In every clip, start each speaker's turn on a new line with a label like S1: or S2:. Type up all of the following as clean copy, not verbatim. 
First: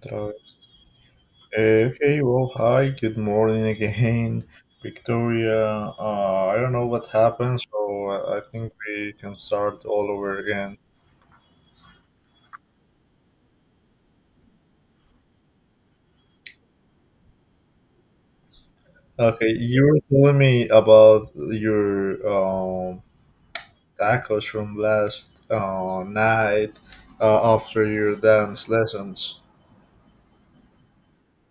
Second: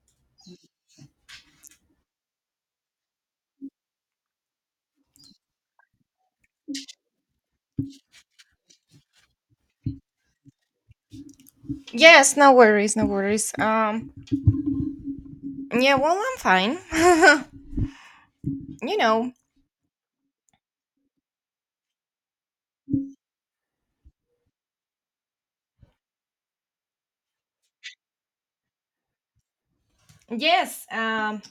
S1: Tra- Okay, well, hi, good morning again, Victoria. I don't know what happened, so I think we can start all over again.
S2: Yes, no worries, no worries. Yeah, well, I'm fine. you know,
S1: Okay, you were telling me about your tacos from last night after your dance lessons.
S2: yes, um,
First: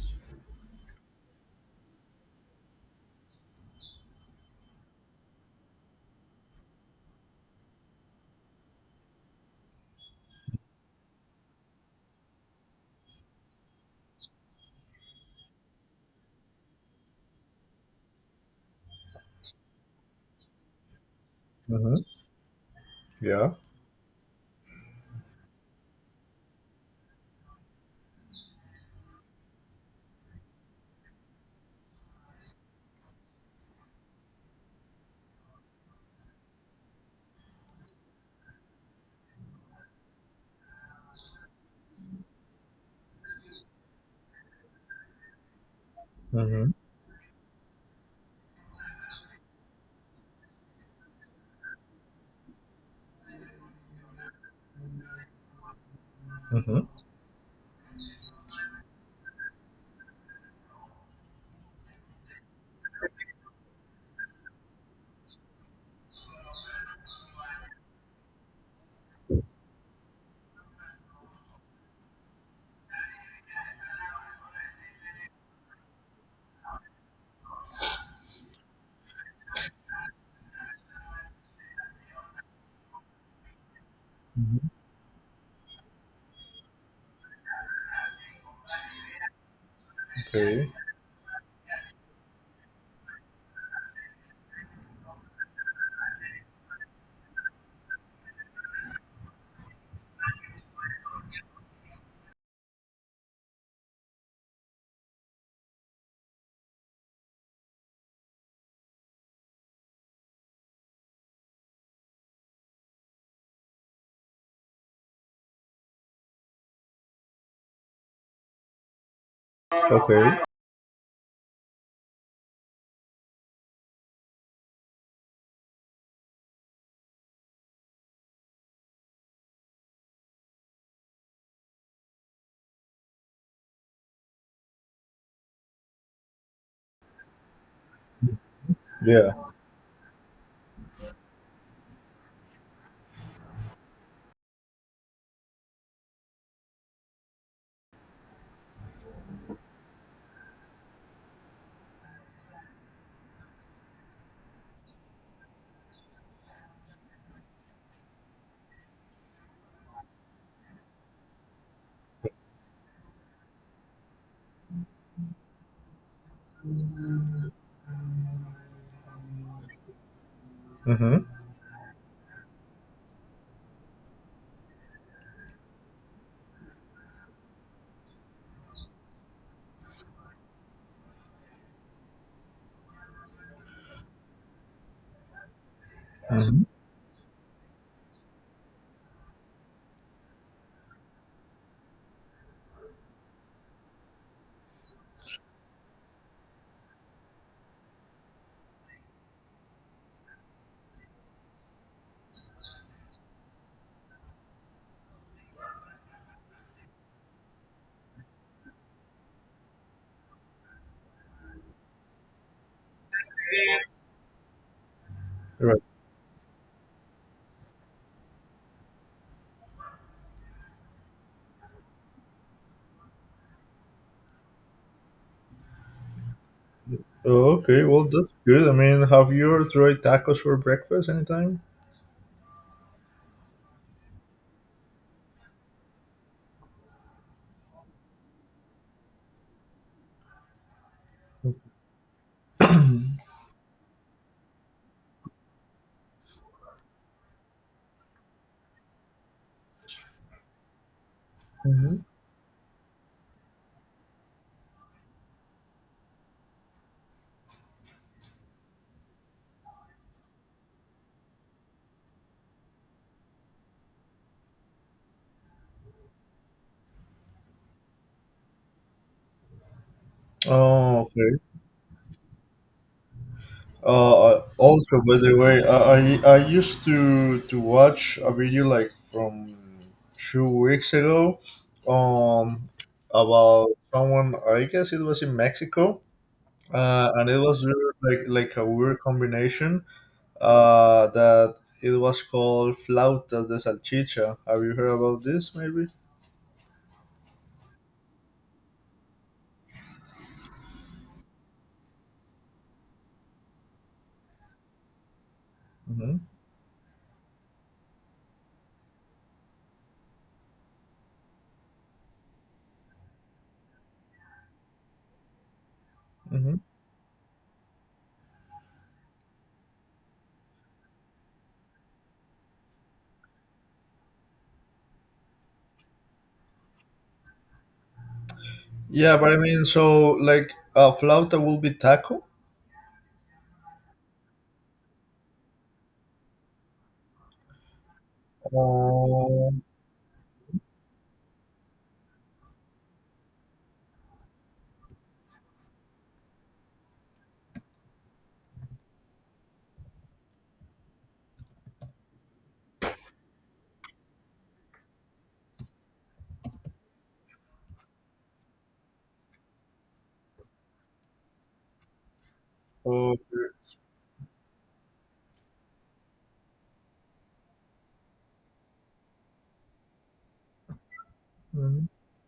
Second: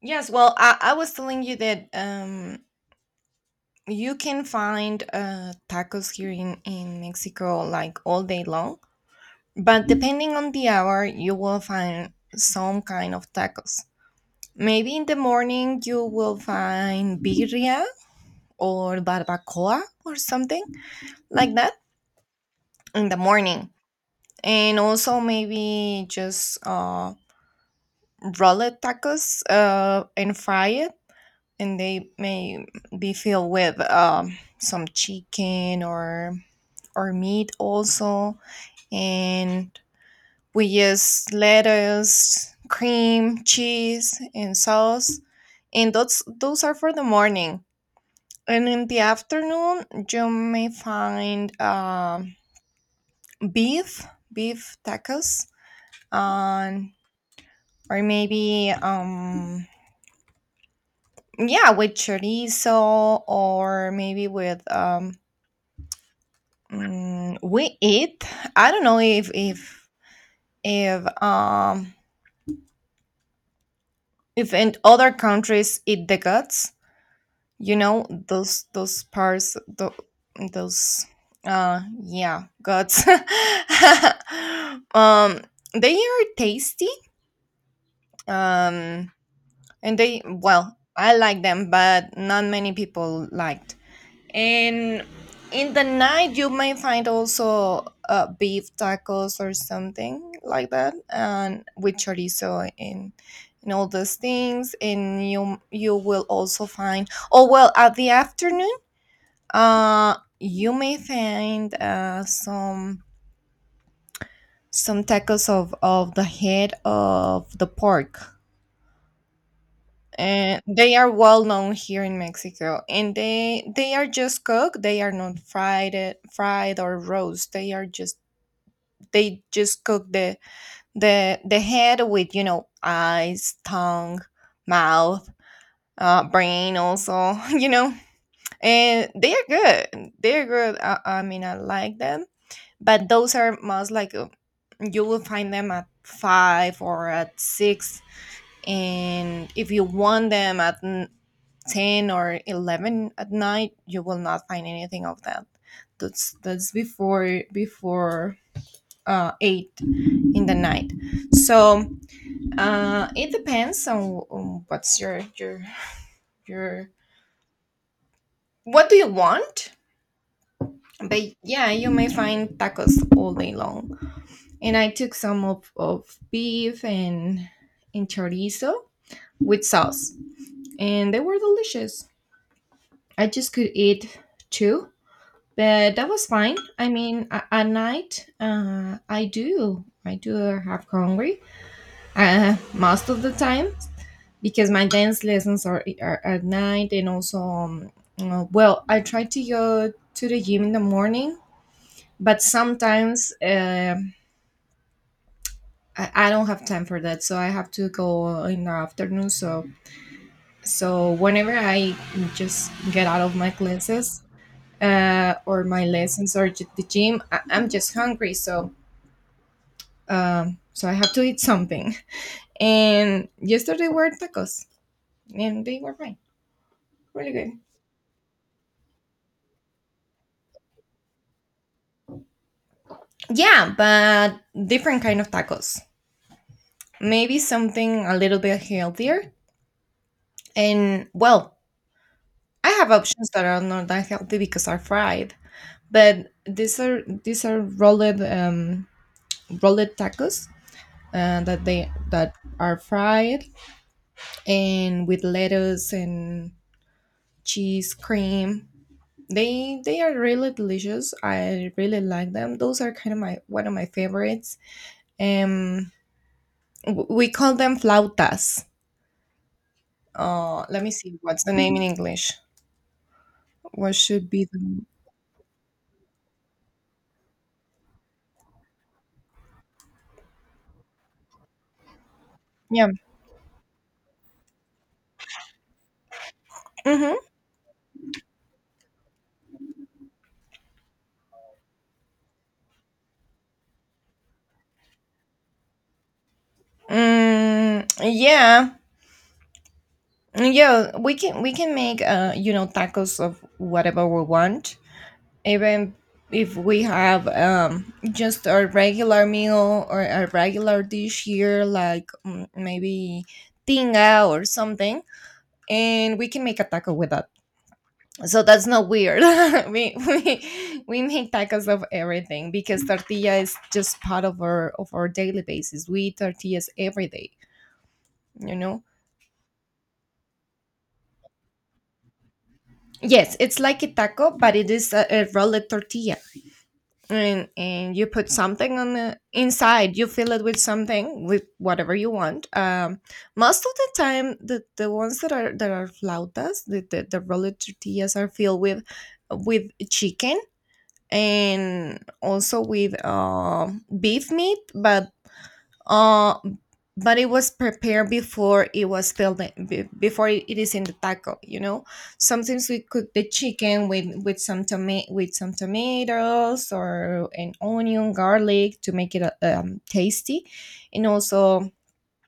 S2: yes. Well, I was telling you that you can find tacos here in Mexico like all day long, but depending on the hour, you will find some kind of tacos. Maybe in the morning you will find birria or barbacoa or something like that
S1: Mm-hmm.
S2: in the
S1: Yeah.
S2: morning, and also maybe just roller tacos, and fry it, and they may be filled with some chicken or meat also. And we use lettuce, cream cheese, and sauce, and those
S1: Mm-hmm.
S2: are for the morning. And in the afternoon you may find, beef, beef tacos um, or maybe um, yeah, with chorizo, or maybe with we eat, I don't know if if um in other countries eat the guts, you know, those parts , those, yeah, guts.
S1: Mm-hmm.
S2: um they are tasty. um and they,
S1: Okay.
S2: well, I like them, but not many people like. And in the night, you may find also beef tacos or something like that, and with chorizo and all those things. And you will also find, oh well, at the afternoon, you may find some tacos of the head of the pork,
S1: Okay.
S2: and they are well known here in Mexico. And they are just cooked. They are not fried or roast. They are just, they just cook the the head with, you know, eyes, tongue, mouth, brain also. You know, and
S1: Yeah.
S2: they are good. They are good. I mean, I like them. But those are most like, you will find them at five or at six, and if you want them at 10 or 11 at night you will not find anything of that. That's before 8 in the night. So it depends on what's your your what do you want. But
S1: Mm-hmm.
S2: yeah, you may find tacos all day long, and I took some of beef and chorizo with sauce, and they were delicious. I just could eat two, but that was fine.
S1: Mm-hmm.
S2: I mean, at night, I do have hungry most of the time, because my dance lessons are at night, and also, well, I try to go to the gym in the morning, but sometimes I don't have time for that, so I have to go in the afternoon. So, so whenever I just get out of my classes, or
S1: Right.
S2: my lessons or the gym. I'm just hungry, so so I have to eat something. And yesterday were tacos, and they were fine, really good.
S1: Oh, okay, well, that's good. I mean, have you ever tried tacos for breakfast anytime?
S2: Yeah, but different kind of tacos. Maybe something a little bit healthier. And well, I have options that are not that healthy because are fried, but these are rolled, rolled tacos, that they
S1: Mm-hmm.
S2: that are fried, and with lettuce and cheese cream. They are really delicious. I really like them. Those are kind of my one of my favorites. Um, we call them flautas. Let me
S1: Oh,
S2: see
S1: okay.
S2: what's the name in English. What should be the
S1: Also, by the way, I used to watch a video like from 2 weeks ago, um,
S2: yeah.
S1: about someone. I guess it was in Mexico,
S2: Mm-hmm.
S1: and it was really like a weird combination. That it was called flautas de salchicha. Have you heard about this? Maybe.
S2: Mm, yeah. Yeah, we can make, you know, tacos of whatever we want. Even
S1: Mm-hmm.
S2: if we have just a regular meal or a regular dish here like, maybe tinga or something, and we can make a taco with that. So that's not weird. We make tacos of everything because tortilla is just part of our daily basis. We eat tortillas every day, you know.
S1: Yeah, but I mean, so like flauta will be taco.
S2: Yes, it's like a taco, but it is a rolled tortilla, and you put something on the
S1: Uh,
S2: inside. You fill it with something, with whatever you want. Most of the time the ones that are flautas, the rolled tortillas, are filled with chicken, and also with beef meat. Uh, but it was prepared before. It was filled in before it it is in the taco, you know. Sometimes we cook the
S1: okay.
S2: chicken with some with some tomatoes or an onion, garlic, to make it tasty. And also,
S1: Hmm,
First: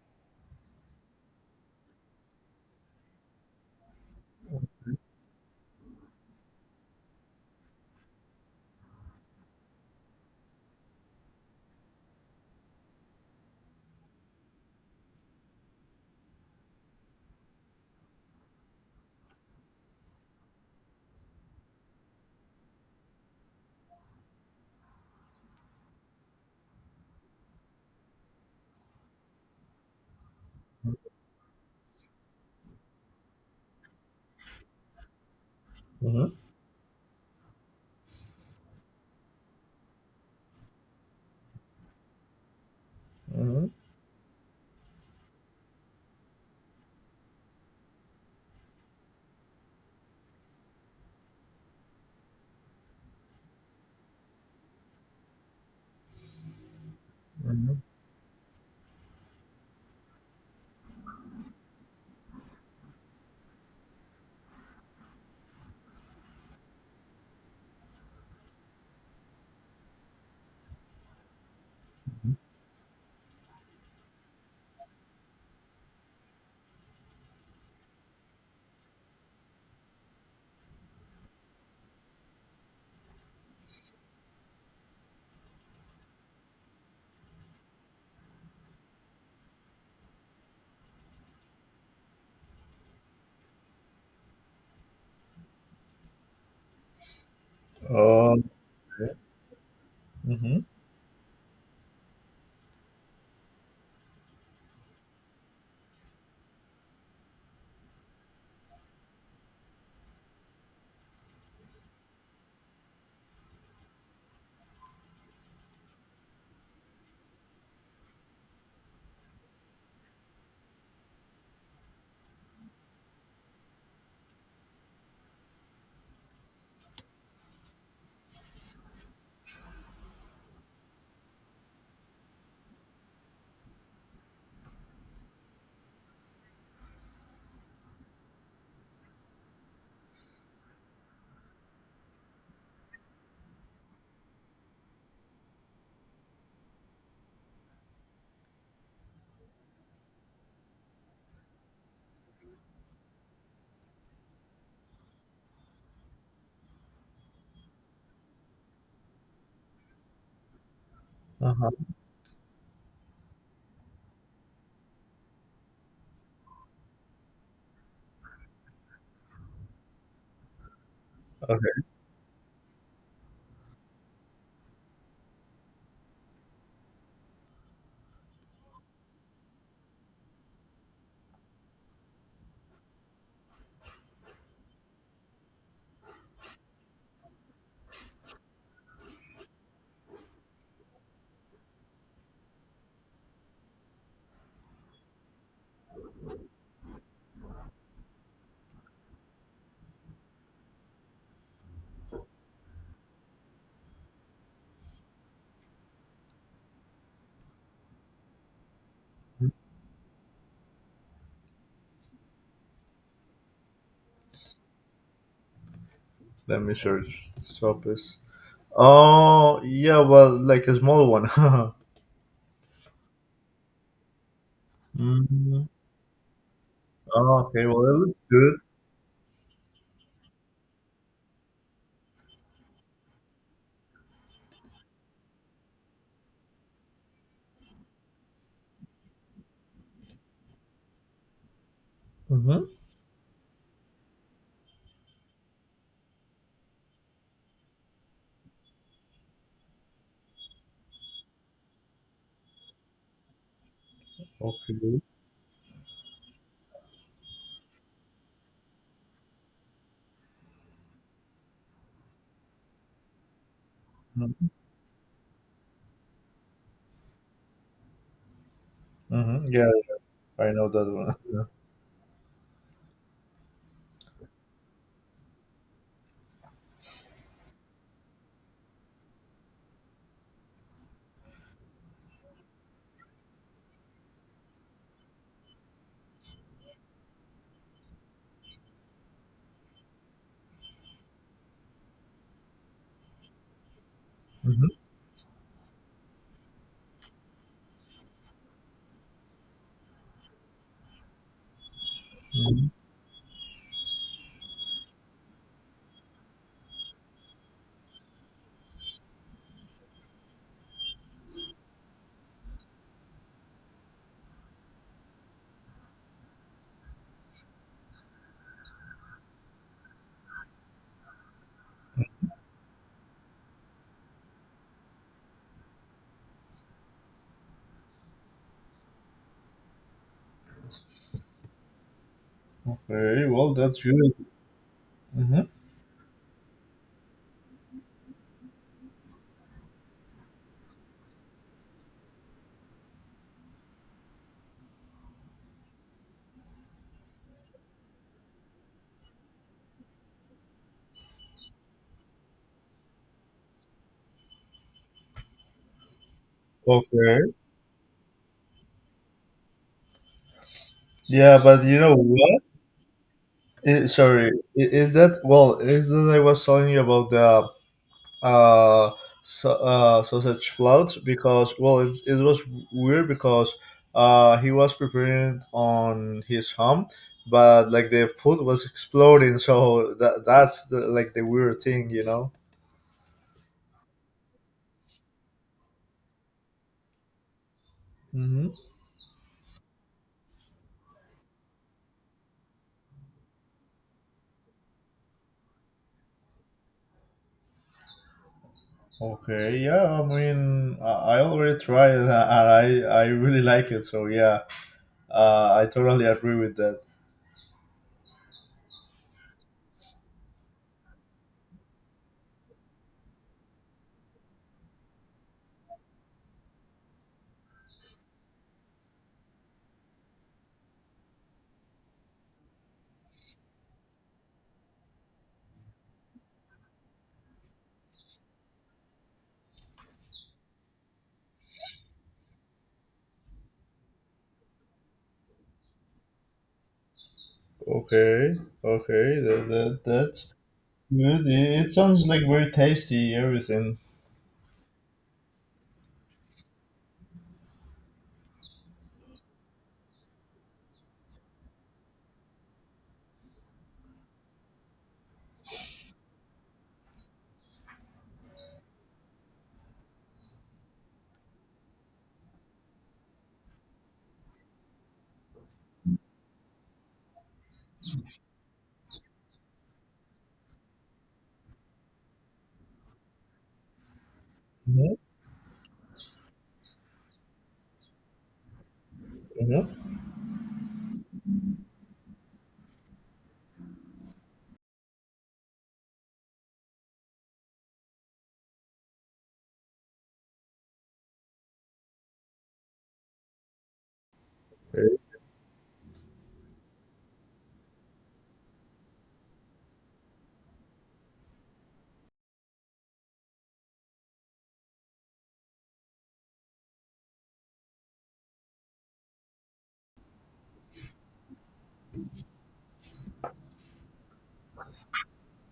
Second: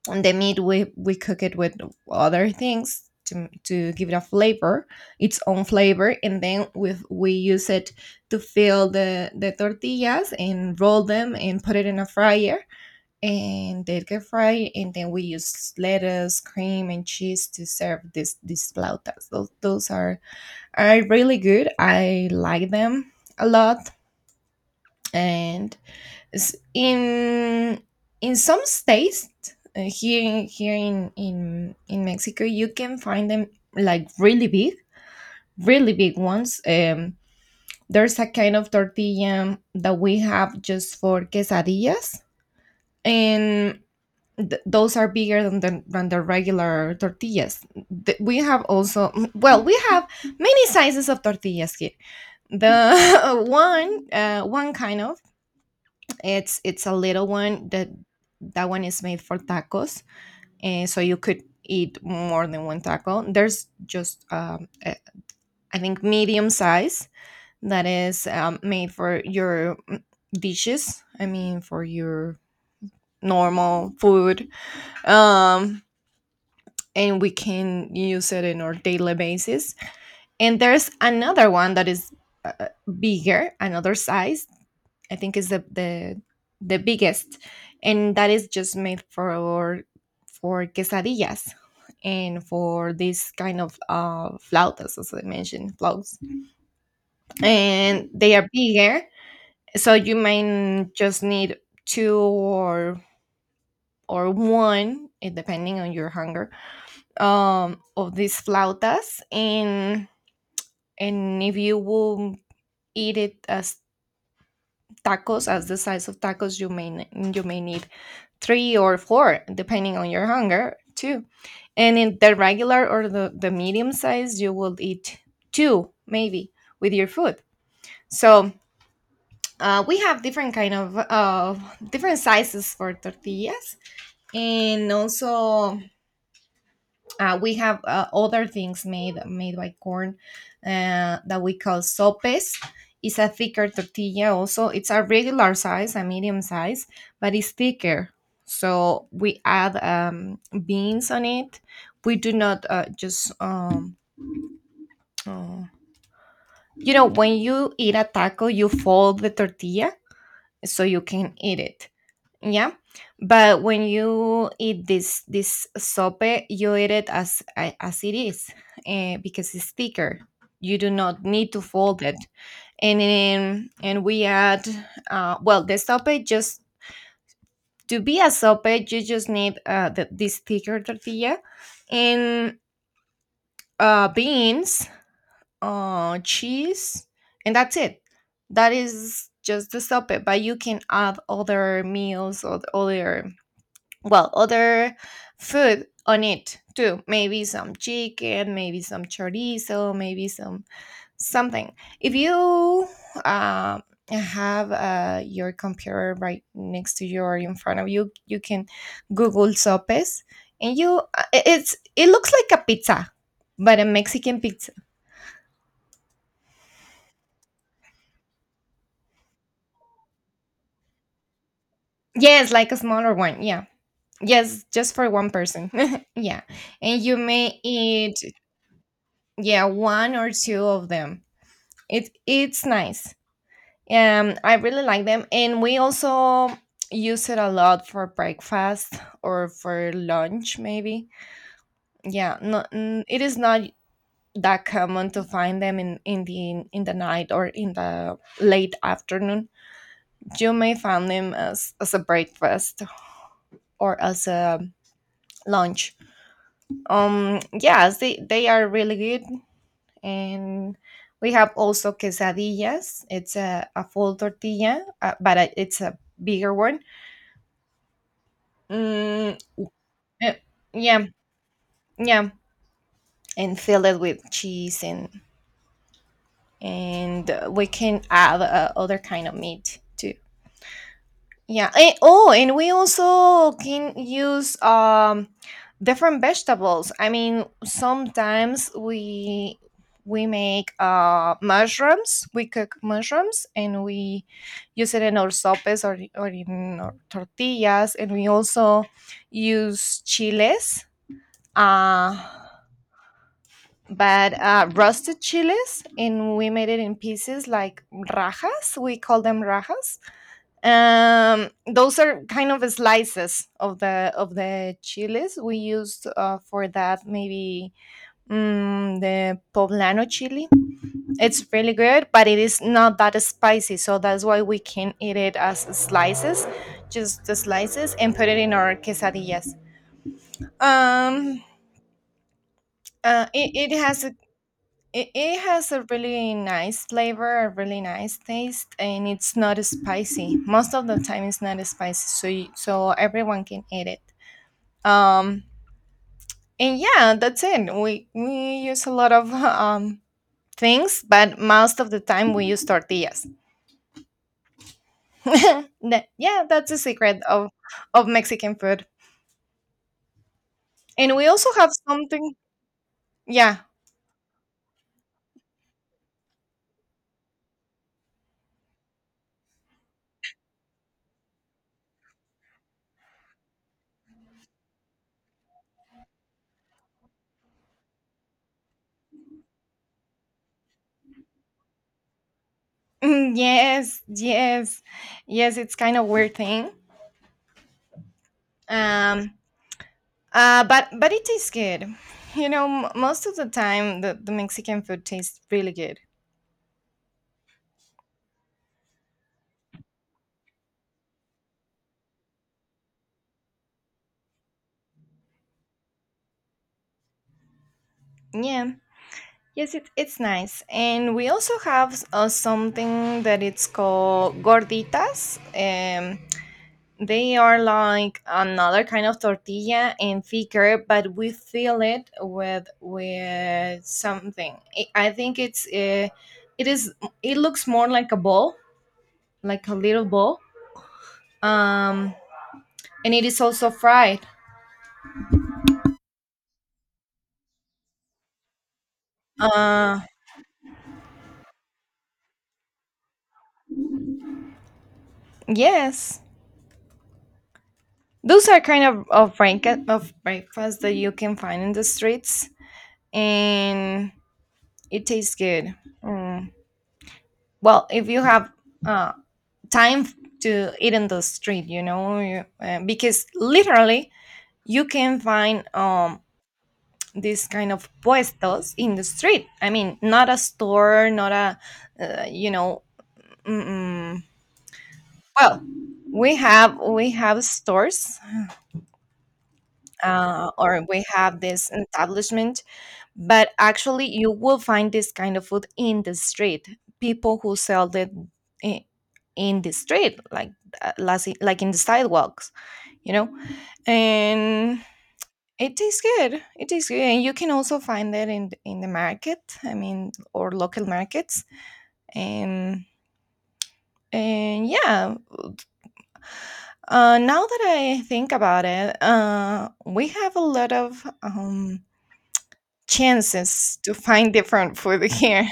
S2: on the meat, we cook it with other things to give it a flavor, its own flavor, and then we use it to fill the tortillas, and roll them, and put it in a fryer, and they get fried. And then we use lettuce, cream, and cheese to serve this, these flautas. Those are really good. I like them a lot. And s- in in some states, here in in Mexico, you can find them like really big, really big
S1: hmm,
S2: ones. There's a kind of tortilla that we have just for quesadillas,
S1: hmm,
S2: and those are bigger than the regular tortillas. We have also, well, we have many sizes of tortillas here. The one, one kind of, it's a little one.
S1: hmm.
S2: That that one is made for tacos, and so you could eat more than one taco. There's just, I think medium size, that is made for your, dishes. I mean, for your normal food. Um, and we can use it in our daily basis. And there's another one that is uh, bigger, another size. I think is the biggest, and that is just made for quesadillas and for this kind of, flautas, as I mentioned, flautas. And they are bigger,
S1: Okay.
S2: so you
S1: Hmm.
S2: might just need two or one, eh, depending on your hunger, of these flautas. And if you will eat it as tacos, as the size of tacos, you may you may need three or four depending on your hunger too. And in the regular, or the medium size, you will eat two maybe with your food. So we have different kind of, different sizes for tortillas. And also, uh, we have other things made by corn, that we call sopes. It's a thicker tortilla. Also, it's a regular size, a medium size, but it's thicker. So we add, beans on it. We do not just uh, you know, when you eat a taco, you fold the tortilla so you can eat
S1: Uh-huh.
S2: it. Yeah, but when you eat this sope, you eat it as, as it is, eh, because it's thicker. You do not need to
S1: Okay.
S2: fold it. And then, and we add, well, the sope, just to be a sope, you just need, the, this thicker tortilla, and beans, cheese, and that's it. That is just the sope. But you can add other meals or other, well, other food on it too. Maybe some chicken, maybe some chorizo, maybe some something. If you uh, have your computer right next to you or in front of you, you can google sopes. And you, it looks like a pizza, but a Mexican pizza.
S1: Let me search sopes. Oh, yeah. Well, like a small one.
S2: Yes, like a smaller one, yeah. Yes, just for one
S1: Hmm.
S2: person. yeah. And you
S1: Oh,
S2: may
S1: okay. Well, it
S2: eat,
S1: looks good.
S2: yeah, one or two of them. It it's nice. I really like them, and we also use it a lot for breakfast or for lunch, maybe. Yeah,
S1: Mm-hmm.
S2: no, mm, it is not that common to find them in in the night or in the late afternoon. You may find them as a breakfast, or as a
S1: Okay.
S2: lunch. Yes, they are really good. And we have also quesadillas. It's a full tortilla, but it's a bigger one. Mm,
S1: Mm-hmm. Yeah,
S2: uh,
S1: I know that
S2: yeah,
S1: one. Yeah.
S2: yeah, and fill it with cheese and, we can add, other kind of meat too. Yeah. Eh, oh, and we also can use, different vegetables. I mean, sometimes we make mushrooms. We cook mushrooms and we use it in our sopes or in our tortillas. And we also use chiles. Uh
S1: Mm-hmm.
S2: but roasted chiles, and we made it in pieces like rajas, we call them rajas. Those are kind of slices of the chiles. We used, for that maybe, the poblano chili. It's really good, but it is not that spicy, so that's why we can eat it as slices, just the slices, and put it in our quesadillas. um
S1: Okay. Well,
S2: it
S1: that's
S2: has,
S1: good.
S2: it
S1: Mm-hmm.
S2: has a really nice flavor, a really nice taste, and it's not spicy. Most of the time, it's not spicy, so you, so everyone can eat it. Um, and yeah, that's it. We use a lot of things, but most of the time we use tortillas. Yeah, that's the
S1: Okay.
S2: secret of Mexican food. And we
S1: Yeah,
S2: also
S1: but
S2: have
S1: you know
S2: something.
S1: what?
S2: Yeah.
S1: Eh, sorry, is that well? Is that I was telling you about the uh, sausage flout because well, it was weird because he was preparing on his home, but like the food was exploding, so that's like the weird thing.
S2: Mm, yes, yes, yes. It's kind of weird thing.
S1: Hmm.
S2: Um, but it tastes good. Most of the time the Mexican food tastes really good.
S1: Okay, yeah, I mean, I already tried it and I really like it, so yeah, I totally agree with that.
S2: Yeah. Yes, it's nice. And we also have something that it's called gorditas. They are like another kind of tortilla and thicker, but we fill it with something. I think it's it is it looks more like a ball, like a little ball. Um, and it is also fried.
S1: Okay, okay, that, that,
S2: Uh,
S1: that good. It sounds like very tasty, everything.
S2: yes, those are kind of breakfast that you can find in the streets, and it tastes good. Mm. Well, if you have uh, time to eat in the street, you know, because literally you can find this kind of puestos in the street. I mean, not a store, not a uh, you know, mm-mm.
S1: Mm-hmm.
S2: Well, we have stores, or we have this establishment, but actually you will find this kind of food in the street. People who sell it in, in the street, like like in the sidewalks, you know, and it tastes good. It tastes good, and you can also find it in the market. I mean, or local markets, and and yeah. Now that I think about it, we have a lot of chances to find different food here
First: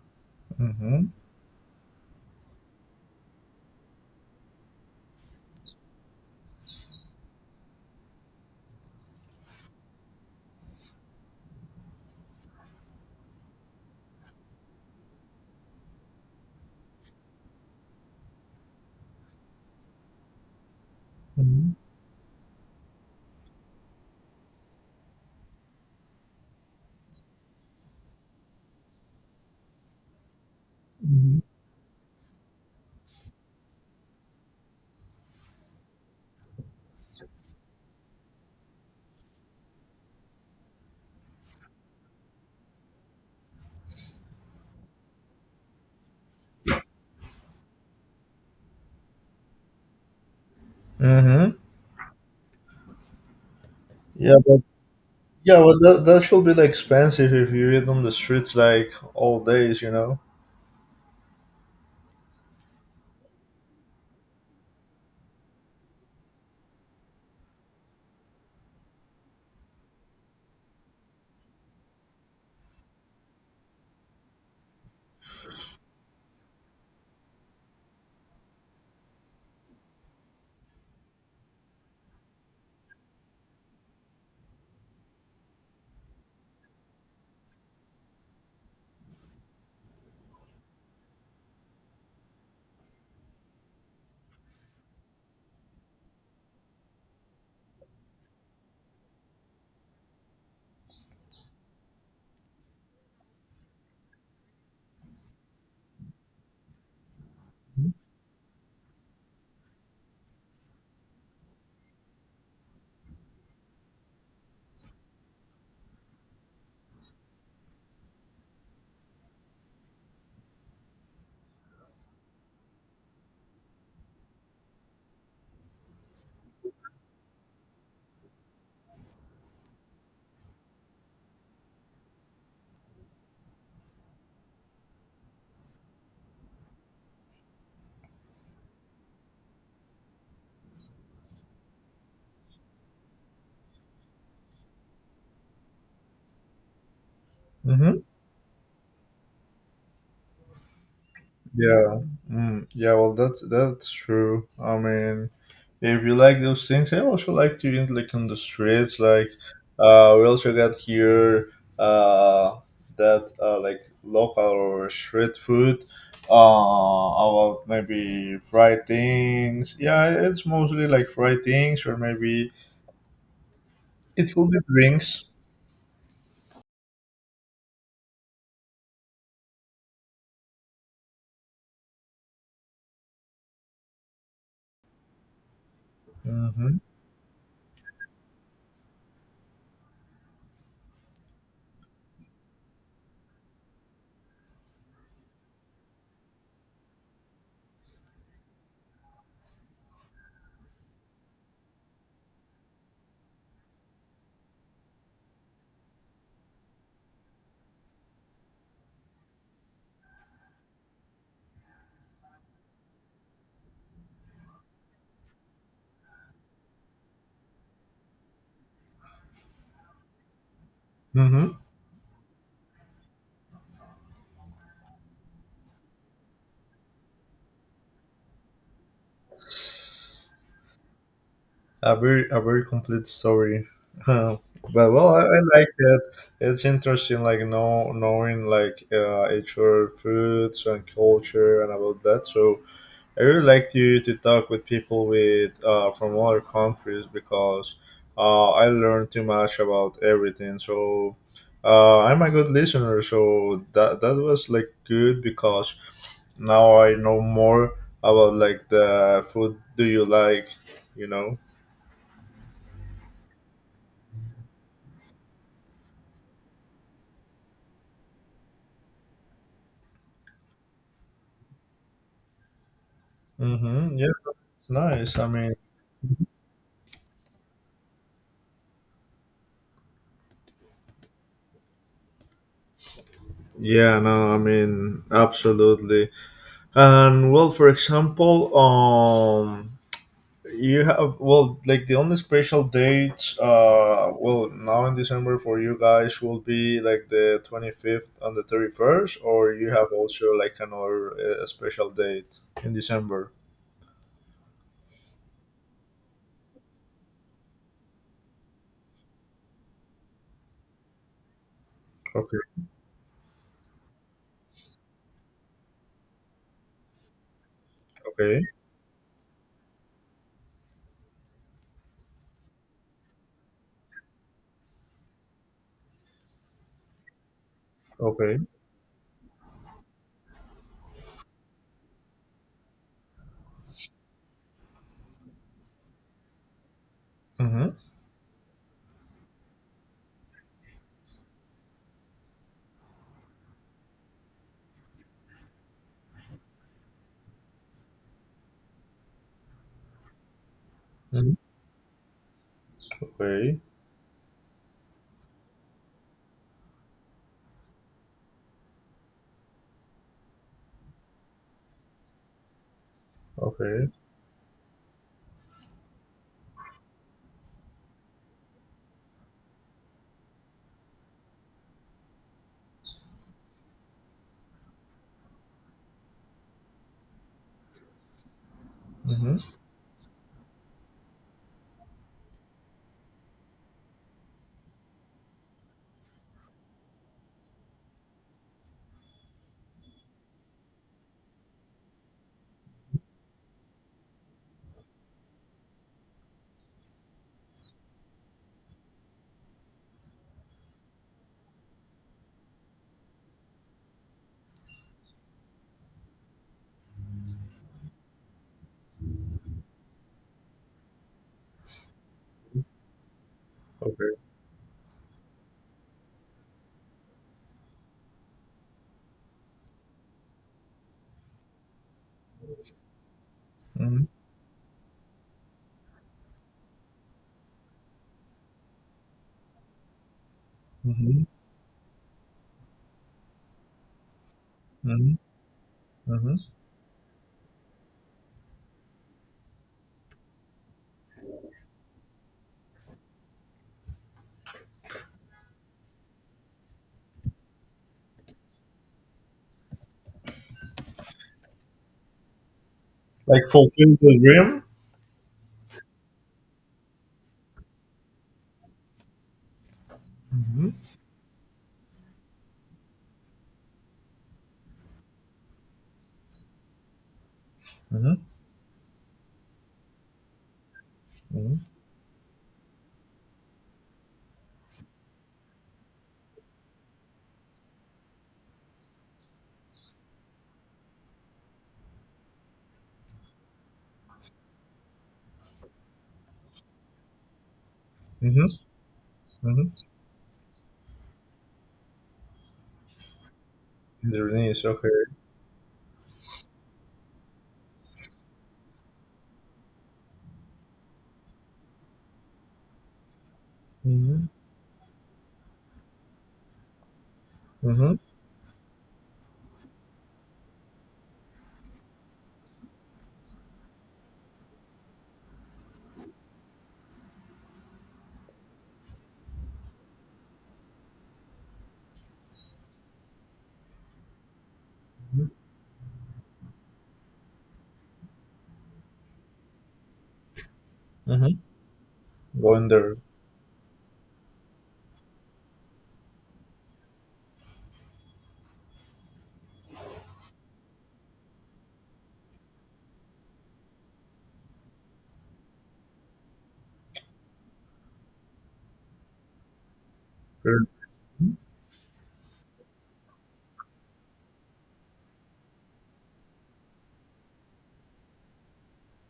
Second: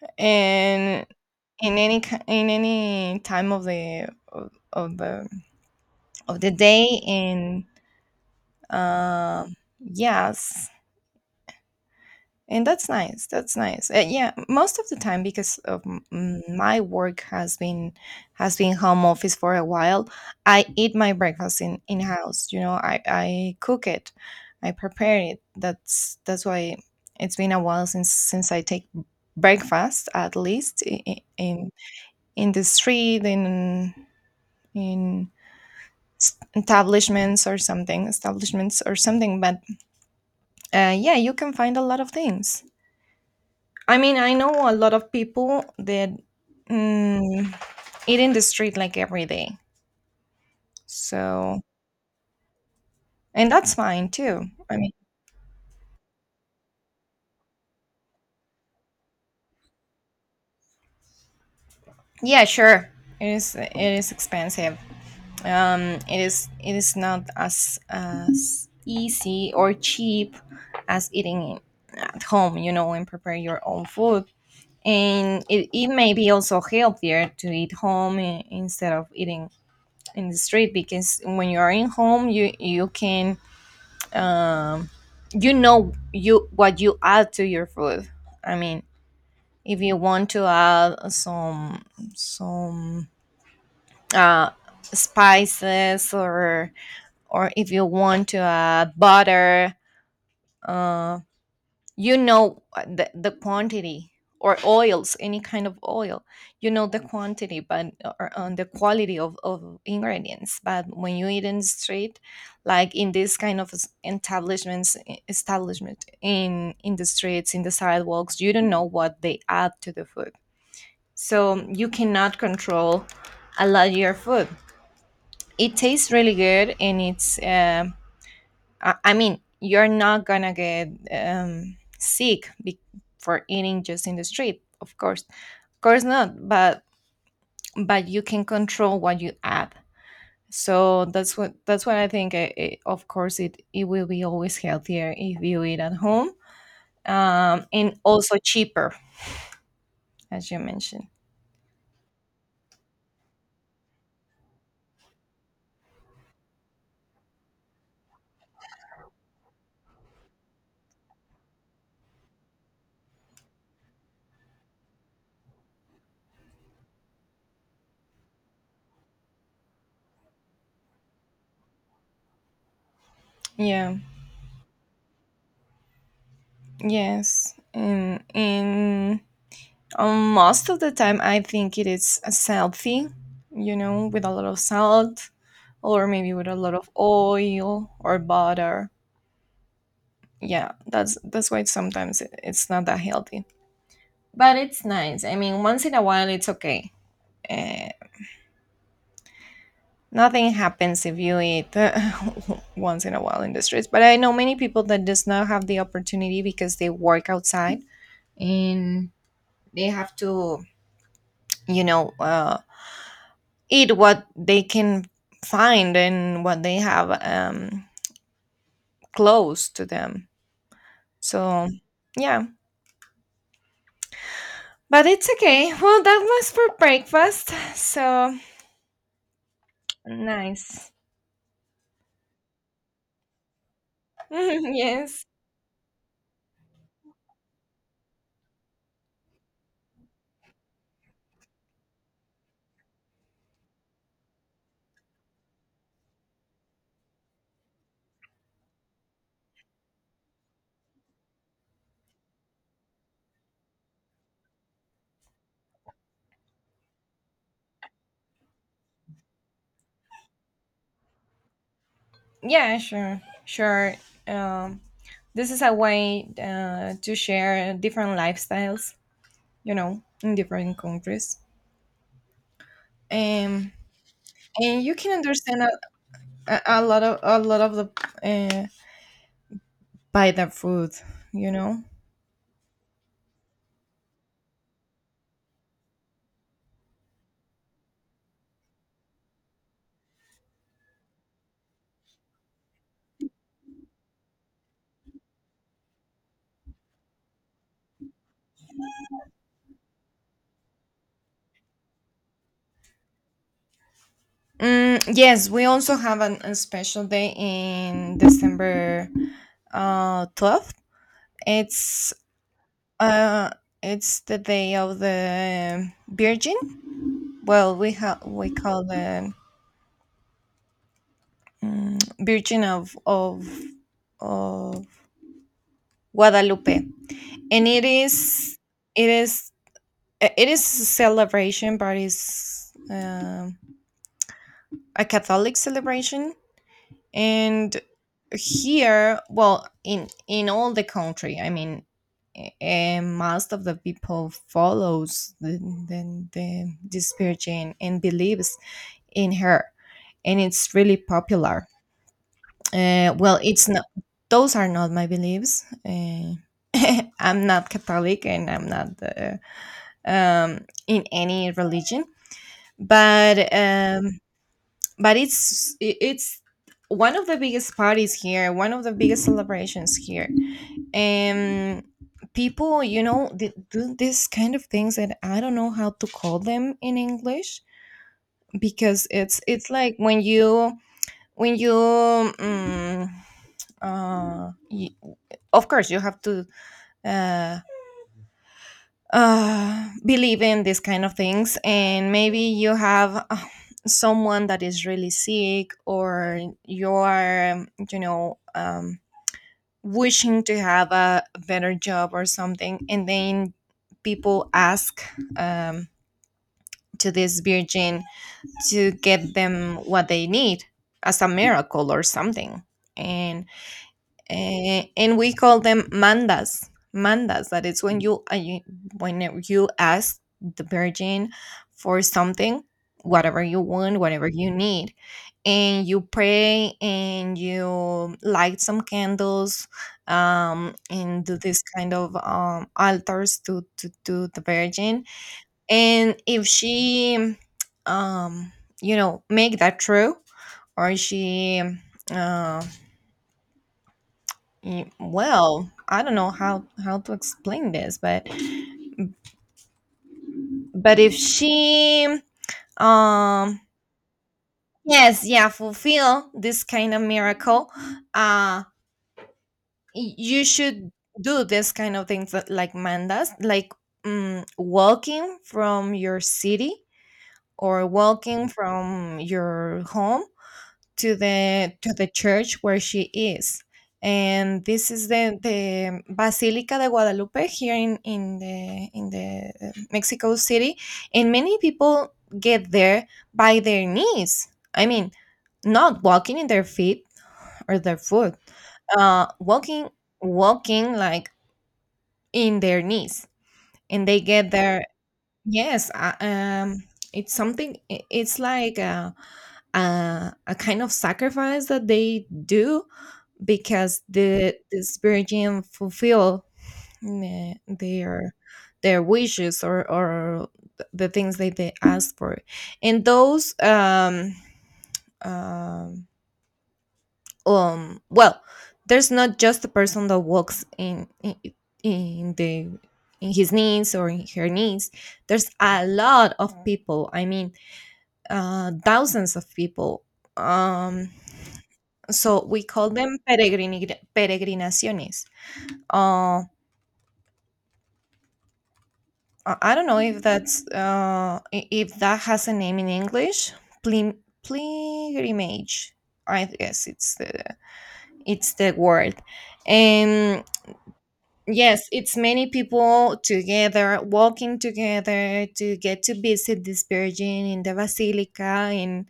S1: Mm-hmm.
S2: and in any time of the day and um yes. And that's nice. That's nice. Yeah, most of the time, because of my work has been home office for a while. I eat my breakfast in house. You know, I cook it, I prepare it. That's why it's been a while since I take breakfast, at least
S1: Mm-hmm.
S2: in, in the street, in establishments or something. But yeah, you can find a lot of things. I mean, I know a lot of people that mm, eat in the street like every day.
S1: Mm-hmm.
S2: So, and that's fine
S1: Yeah,
S2: too.
S1: but
S2: I mean,
S1: yeah, but that should be like expensive if you eat on the streets like all days.
S2: yeah, sure. It is expensive. Um, it is not as easy or cheap as eating at home, you know, and prepare your own food. And it may be also healthier to eat home instead of eating in the street, because when you are in home, you can um, you know you what you add to your food. I mean, if you want to add some uh, spices, or if you want to add butter, uh, you know, the quantity, or oils, any kind of oil, you know, the quantity, but or on the quality of ingredients. But when you eat in the street, like in this kind of establishment, in the streets, in the sidewalks, you don't know what they add to the food, so you cannot control a lot of your food. It tastes really good, and it's I mean, you're not gonna get sick for eating just in the street. Of course, of course not. But you can control what you add. So that's what I think. Of course, it will be always healthier if you eat at home, and
S1: Mm-hmm.
S2: also cheaper, as you mentioned.
S1: Yeah, mm, yeah. Well, that's true. I mean, if you like those things, I also like to eat like on the streets. Like, we also got here uh that like local or street food, about maybe fried things. Yeah, it's mostly like fried things or maybe
S2: Yeah.
S1: it could be drinks.
S2: Yes. And Most of the time, I think it is a selfie, you know, with a lot of salt, or maybe with a lot
S1: Mm-hmm.
S2: of oil or butter. Yeah, that's why sometimes it's not that healthy, but it's nice. I mean, once in a while, it's okay. Uh, Nothing happens if you eat once in a while in the streets. But I know many people that does not have the opportunity, because they work outside, and they have to, you know, eat what they can find and what they have, close to them.
S1: Mm-hmm.
S2: So, yeah, but it's okay. Well, that was for breakfast. So nice.
S1: A very complete story. But well, I,
S2: Yes.
S1: I like it. It's interesting, like knowing like each other foods and culture and about that. So I really like to talk with people with from other countries because I learn too much about everything. So I'm a good listener. So that was like good because now I know more about like the food do you like, you know.
S2: Yeah, sure. Sure. Um, this is a way to share different lifestyles, you know, in different countries. Um,
S1: Mm-hmm. Yeah, it's
S2: and you can
S1: nice. I mean,
S2: understand a lot of the uh, by the food, you know.
S1: yeah, no, I mean, absolutely. And well, for example, you have well, like the only special dates, well, now in December for you guys will be like the 25th and the 31st, or you have also like another special date in December.
S2: Yes, we also have a special day in December, 12th. It's
S1: Okay.
S2: uh, it's the day of the Virgin. Well,
S1: Okay.
S2: we call the Virgin of of Guadalupe, and
S1: Okay.
S2: it is it is a celebration, but it's a Catholic celebration. And
S1: Mm-hmm.
S2: here, well, in all the country, I mean, and most of the people follows the this spirit and believes in her, and it's really
S1: Mm-hmm.
S2: popular. Well,
S1: Okay.
S2: it's not... those are not my beliefs. I'm not Catholic, and I'm not in any religion. but
S1: Okay.
S2: um, but it's it's one of the biggest parties here, one of the biggest celebrations here. And people, you know, do this kind of things that I don't know how to call them in English, because it's
S1: Mm-hmm.
S2: it's like when you... when you um, uh, y- of course you have to uh, believe in these kind of things, and maybe you have someone that is really sick, or you're, you know, wishing to have a better job or something, and then people ask, um, to this virgin to get them what they need as a miracle or something. and
S1: Okay.
S2: uh, and we call them mandas. Mandas, that is when you when you ask the virgin for something, whatever you want,
S1: Mm-hmm.
S2: whatever you need, and you pray and you light some candles,
S1: Mm-hmm.
S2: and do this kind of altars to the virgin, and
S1: Mm-hmm.
S2: if she, um, you know, make that true, or she, um, well, I don't know how to explain this. But if she,
S1: Like
S2: um
S1: fulfill the dream.
S2: yes, yeah, fulfill this kind of miracle, uh you
S1: Mm-hmm.
S2: should do this kind of things that like Manda's, like walking from your city, or
S1: Mm-hmm.
S2: walking from your home to
S1: Mm-hmm.
S2: the church where she is. And this is the Basilica de Guadalupe, here in the Mexico City. And many people get there by their knees, I mean, not walking in their feet or their foot.
S1: Mm-hmm.
S2: uh
S1: Mm-hmm.
S2: walking Walking like in their knees, and they
S1: Their
S2: get
S1: knees,
S2: there.
S1: okay.
S2: Yes. It's something, it's like a kind of sacrifice that they do, because
S1: Mm-hmm.
S2: the spirit gene fulfill, mm,
S1: Mm-hmm.
S2: their their wishes, or the things that they ask for. And those, um well, there's not just a person that walks in the in his knees or in her knees. There's a lot of people, I mean, thousands of people. um
S1: Mm-hmm.
S2: so
S1: Go
S2: we
S1: in
S2: call
S1: there.
S2: them peregrinaciones. uh, I don't know if that's, if that has a name in English. Plim- Pilgrimage, I guess it's the word. Um
S1: Mm-hmm.
S2: yes, it's many people together walking together to get to visit this Virgin in the Basilica, and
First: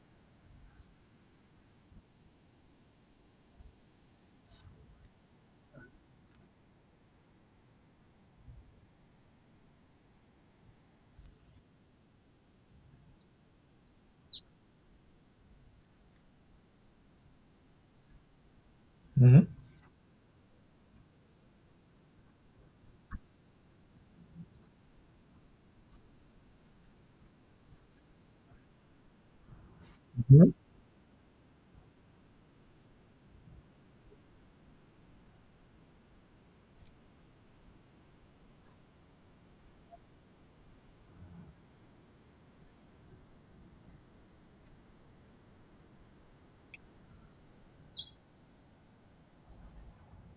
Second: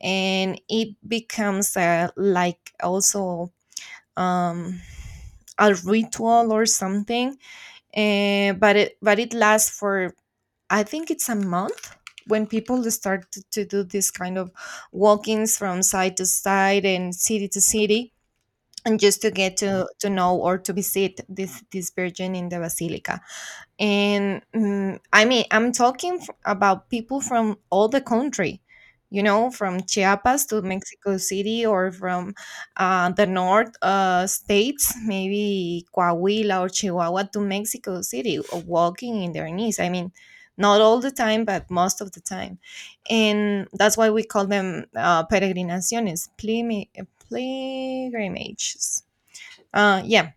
S2: and it becomes like also, um a ritual or something. But it lasts for, I think, it's a month, when people start to do this kind of walkings from side to side and city to city, and just to
S1: Mm-hmm.
S2: get to know or to visit this virgin in the basilica. And, I mean, I'm talking about people from all the country, you know, from Chiapas
S1: Mm-hmm.
S2: to Mexico City, or from the north states, maybe Coahuila or Chihuahua, to Mexico City, walking in their knees, I mean, not all the time, but most of the time. And that's why we call them peregrinaciones, pilgrimages. Yeah,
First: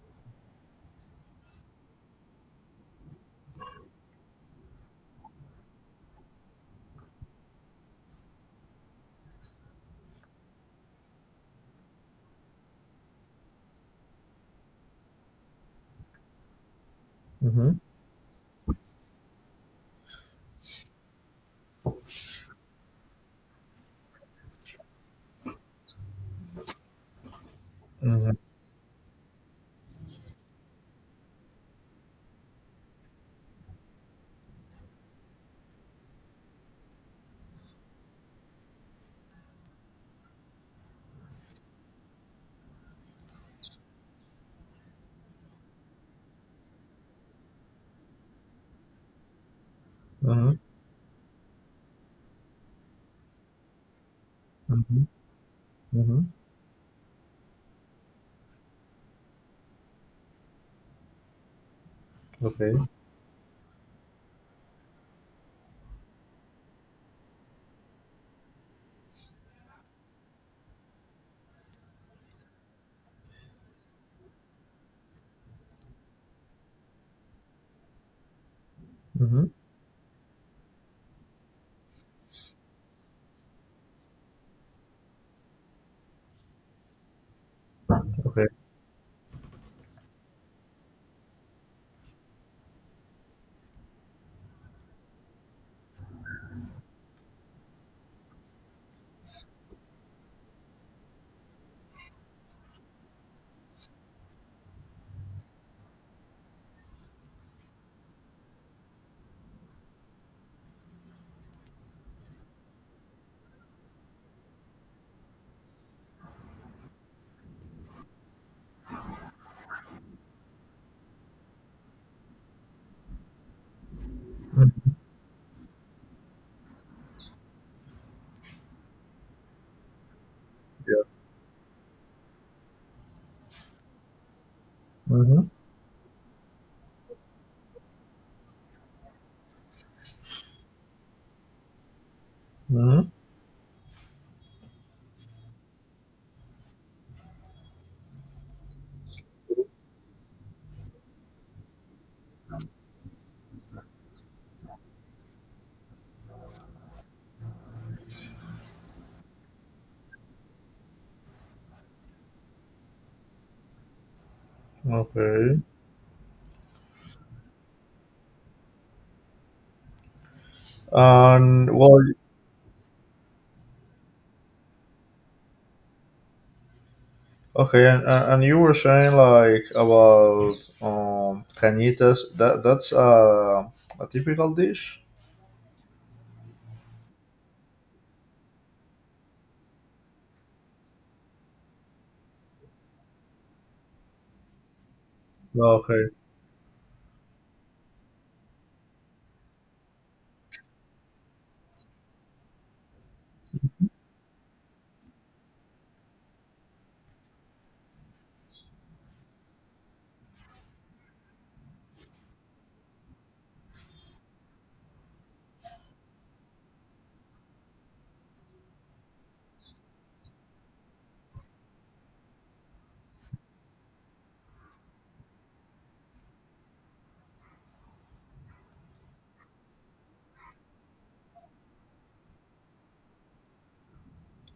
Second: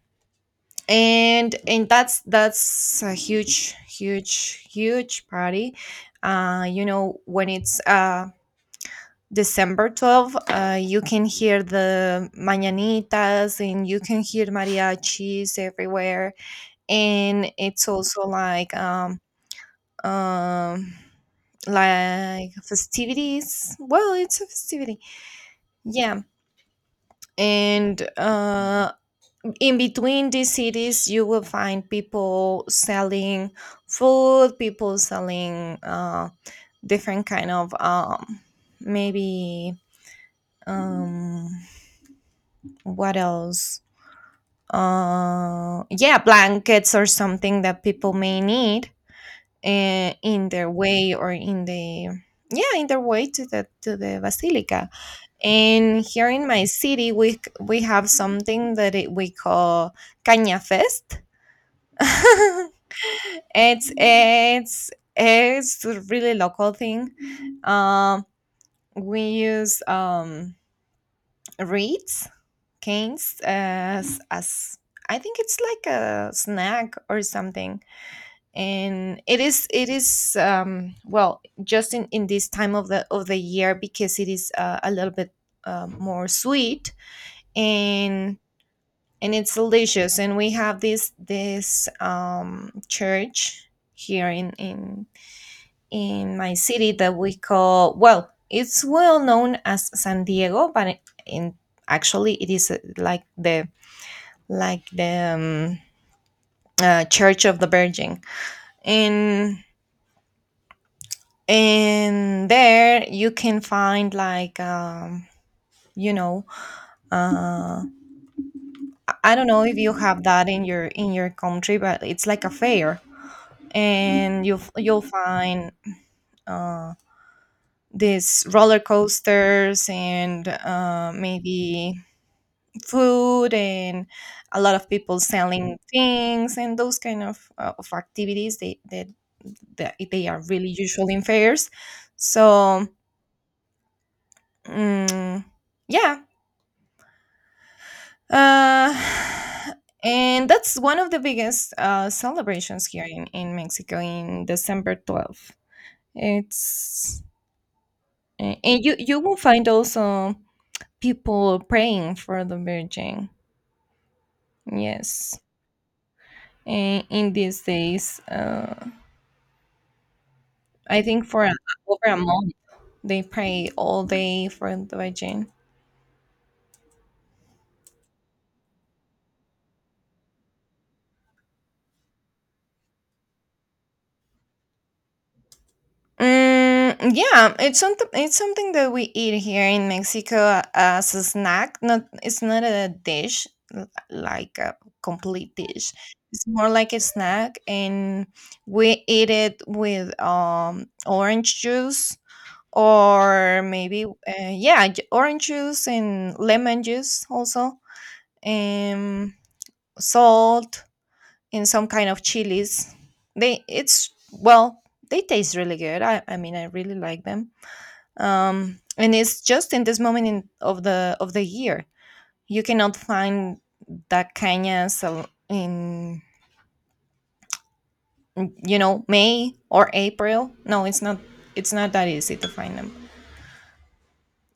S2: and that's, a huge, huge, huge party. You know, when it's December 12th, you can hear the mañanitas, and you can hear mariachis everywhere, and
S1: Mm-hmm.
S2: it's also um like festivities. Well, it's a festivity, yeah. And in between these cities, you will find people selling food, people selling different kind of, maybe, um, what else, yeah, blankets or something that people may need in
S1: Mm-hmm.
S2: their way, or in the... yeah, in their way to the basilica.
S1: Mm-hmm.
S2: And
S1: Mm-hmm.
S2: here in my city, we have something that, we call caña fest.
S1: Okay.
S2: It's it's it's a really local thing. Um, we use reeds, canes, as I think it's like a snack or something. And it
S1: Mm-hmm.
S2: is it is well just in this time of the year because it is a little bit more sweet and
S1: Okay.
S2: and it's delicious. And we have this church here in in my city that we call, well, it's well known as San Diego, but it- in actually it is like the um, church of the Virgin. and and there you can find like you know uh I don't know if you have that in your country, but it's like a fair, and
S1: Hmm.
S2: you'll find uh these roller coasters and
S1: Yeah.
S2: maybe food, and a lot of people
S1: Mm-hmm.
S2: selling things and those kind of activities that that they are really usual in fairs. So
S1: Mm-hmm.
S2: mm, yeah. uh, and that's one of the biggest celebrations here in Mexico, in December 12th. It's and you will find also people praying for the Virgin. Yes,
S1: Okay.
S2: in these days. I think for
S1: And well,
S2: over a month they pray all day for the vagin.
S1: okay, and you were saying like about cañitas. That's a typical dish.
S2: Mm, yeah, it's something. It's something that we eat here in Mexico as a snack. Not, it's not a dish like a complete dish.
S1: Okay.
S2: It's more like a snack, and we eat it with orange juice, or maybe yeah, orange juice and lemon juice also, and salt in some kind of chilies. They it's, well, they taste really good. I mean, I really like them. And it's just in this moment of the year. You cannot find that cañas al- in you know, May or April. No, it's not. It's not that easy to find them.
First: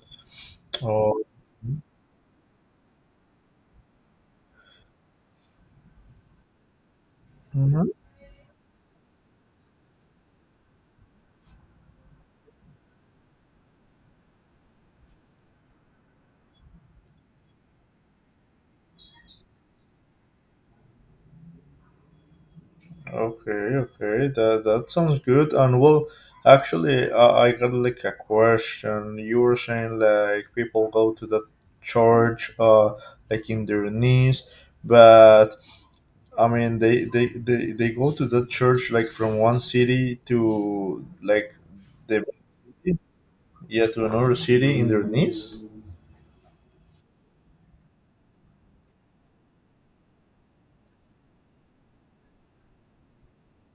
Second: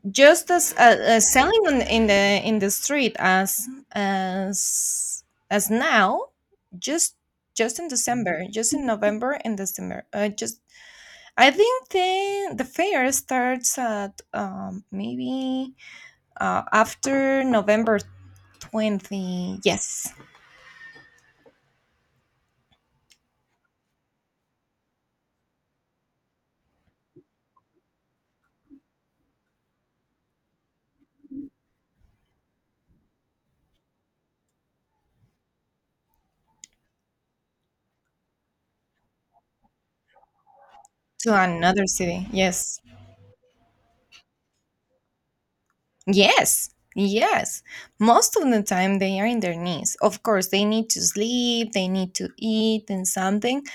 S2: Just as
S1: Oh.
S2: selling in the street as as now. just just in
S1: Hmm.
S2: December, just in November and December, just I think the fair starts at maybe after November 20. Yes,
S1: Okay, okay, that sounds good. And well, actually, I got like a question. You were saying like people go to the church, like in their knees, but I mean they go to the church like from one city to
S2: to
S1: like
S2: another
S1: the
S2: city. Yes,
S1: yeah, to another city in their knees.
S2: yes, yes. Most of the time they are in their knees. Of course, they need to sleep. They need to eat and something,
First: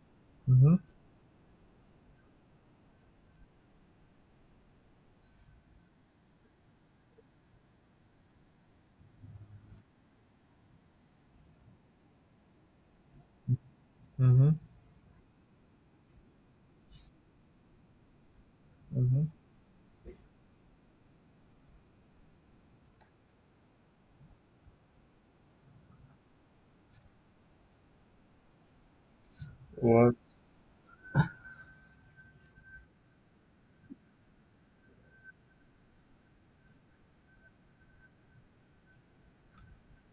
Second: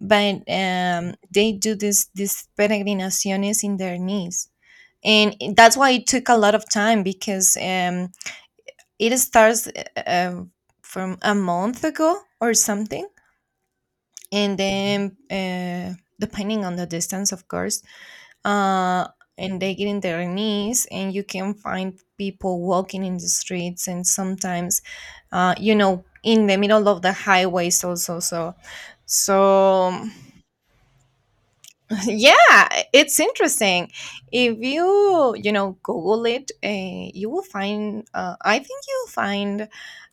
S2: but
S1: Mm-hmm.
S2: they do this peregrinaciones in their knees, and eh, that's why it took a lot of time because it starts from a month ago or something.
S1: Mm-hmm.
S2: And then depending on the distance, of course. uh,
S1: Mm-hmm.
S2: and they get in their knees, and you can find people walking in the streets, and sometimes you know, in the middle of the highways also. So so
S1: What?
S2: yeah, it's interesting. If you, you know, google it, you will find, I think you'll find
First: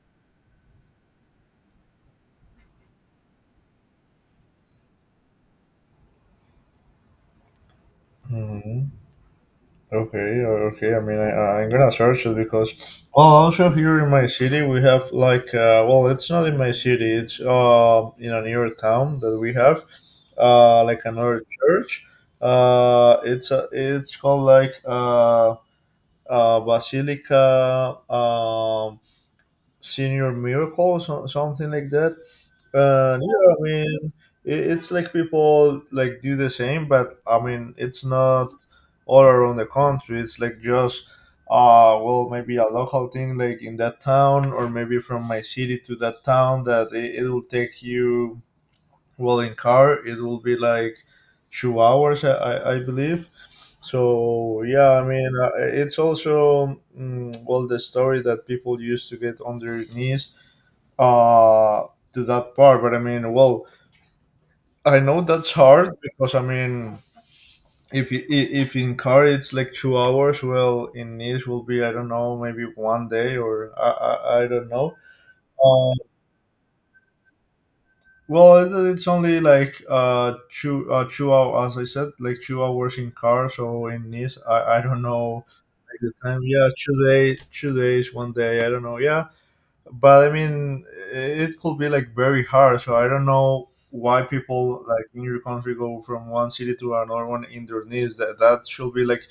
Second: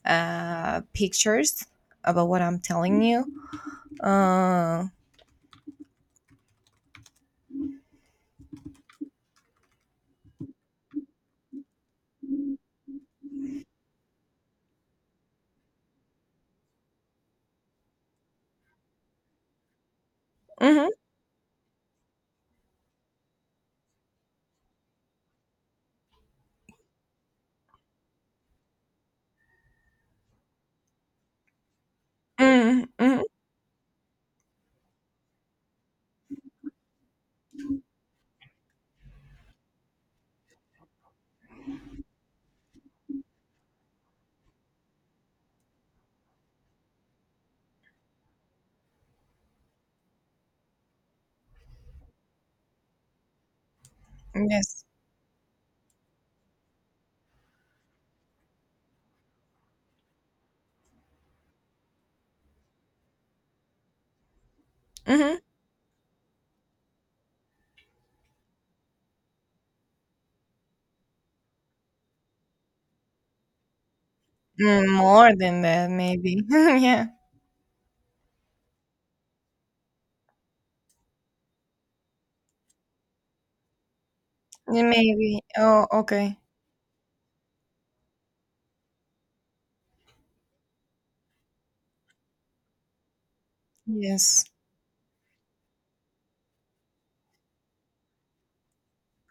S2: pictures about what I'm telling you. Uh,
S1: Okay, yeah, okay. I mean, I'm gonna search it because, well, also here in my city we have like, well, it's not in my city. It's in a newer town that we have,
S2: mhm.
S1: like another church. It's called like Basilica Senior Miracle, so, something like that.
S2: Mm mhm.
S1: Yeah, I mean, it's like people like do the same, but I mean, it's not all around the country. It's like just well, maybe a local thing, like in that town, or maybe from my city to that town. That it will take you well in car. It will be like 2 hours, I believe. So
S2: Yes.
S1: yeah, I mean, it's also well the story that people used to get on their knees uh to that part. But I mean, well, I know
S2: Hmm.
S1: that's hard because I mean, if you, I- if in car it's like 2 hours, well, in Nice will be I don't know maybe one day or I don't know.
S2: More than that,
S1: Uh,
S2: maybe. Yeah.
S1: well, it's only like 2 hours as I said, like 2 hours in car. So in Nice, I
S2: Yeah,
S1: don't
S2: maybe.
S1: know
S2: Oh,
S1: like the
S2: okay.
S1: time. Yeah, 2 days, one day. I don't know. Yeah, but I mean, it could be like very hard. So I don't know why
S2: Yes.
S1: people like in your country go from one city to another one in their knees. That should be like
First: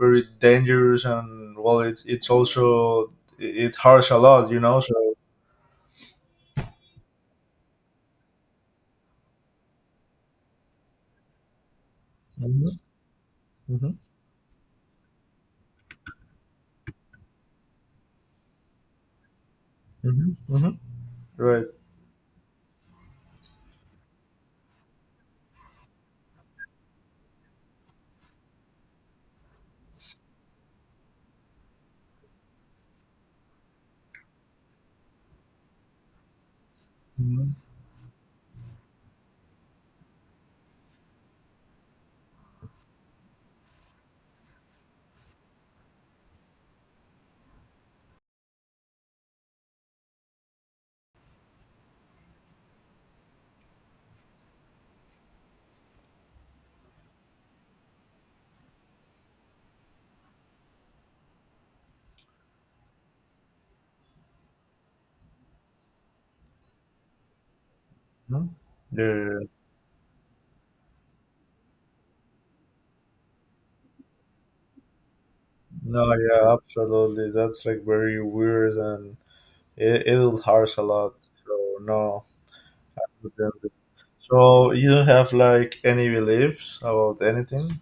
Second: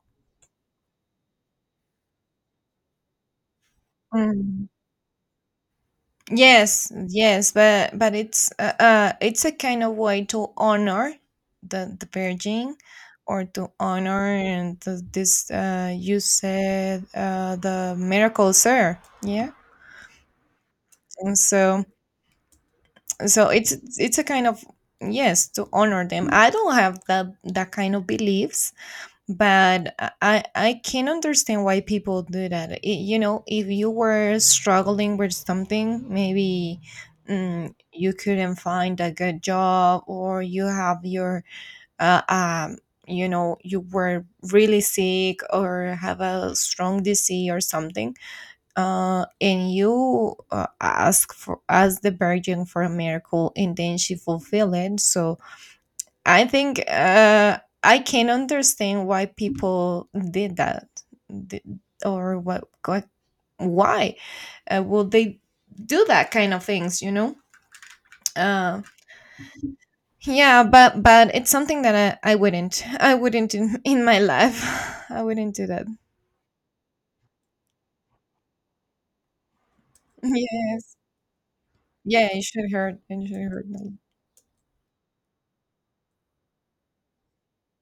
S1: very dangerous, and well, it's also it hurts a lot, you
S2: Mm-hmm.
S1: know. So
S2: Yes, yes, but it's a kind of way to honor the Virgin,
S1: Mhm,
S2: or to
S1: mhm,
S2: honor and the, this, uh, you said, uh, the miracle sir. Yeah.
S1: mhm, mhm.
S2: And
S1: Right.
S2: so so it's a kind of, yes, to honor them. I don't have that that kind of beliefs, but I can understand why people do that. It, you know, if you were struggling with something, maybe
S1: Mhm,
S2: you couldn't find a good job, or you have your uh, um you know, you were really sick or have a strong disease or something, and you, ask for, ask the Virgin for a miracle, and then she fulfilled it. So I think, I can understand why people did that. Th- or what, why would they do that kind of things? You know?
S1: mhm.
S2: uh,
S1: Yeah,
S2: yeah, but it's something that I wouldn't, I wouldn't in my life I wouldn't do that.
S1: no, yeah, absolutely. That's like very weird, and it hurts a
S2: Yes,
S1: lot. So no,
S2: yeah, it should hurt. It should hurt.
S1: pretended.
S2: Them.
S1: So you don't have like any beliefs about anything?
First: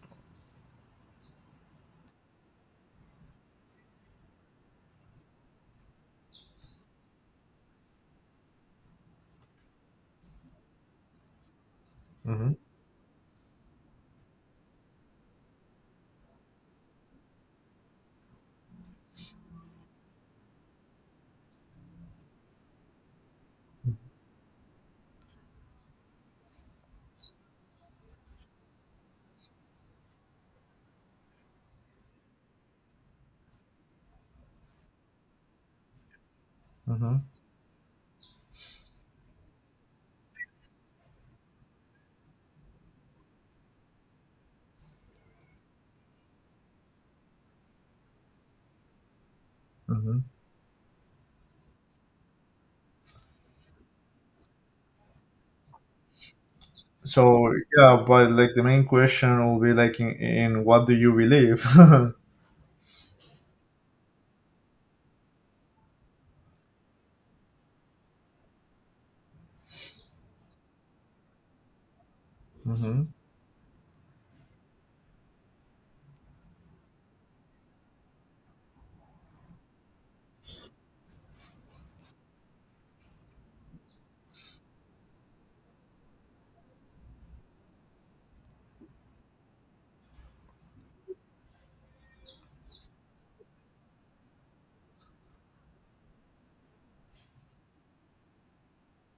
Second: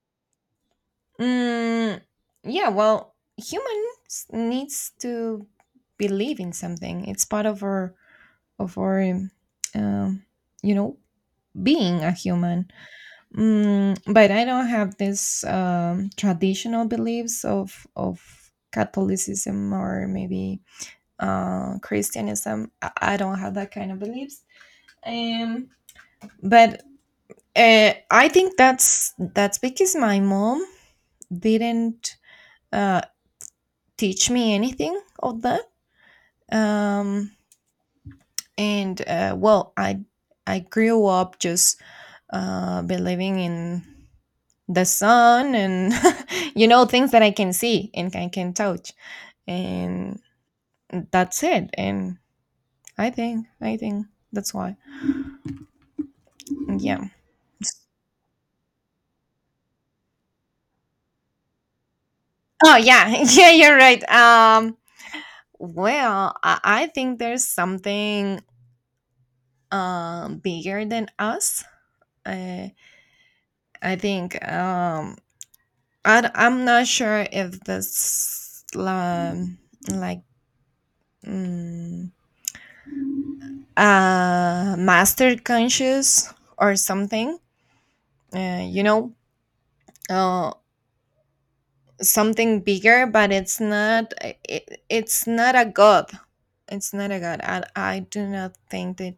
S2: Mm, yeah, well, humans needs to believe in something. It's part of our um, you know, being a
S1: Mm-hmm.
S2: human. Mm, but I don't have this traditional beliefs of Catholicism, or maybe Christianism. I don't have that kind of beliefs. um, but I think that's because my mom didn't uh, teach me anything of that.
S1: Mm-hmm.
S2: um, and well, I grew up just believing in the sun and you know, things that I can see and I can touch,
S1: Mm-hmm.
S2: and that's it. And I think that's why. Yeah.
S1: So yeah, but like the main question will be like in what do you believe? Mm-hmm.
S2: Oh yeah, yeah, you're right. Well, I think there's something bigger than us. I I think, I'm not sure if this, like. Mm, master conscious or something, you know, uh, something bigger, but it's not it's not a god. It's not a god. I do not think that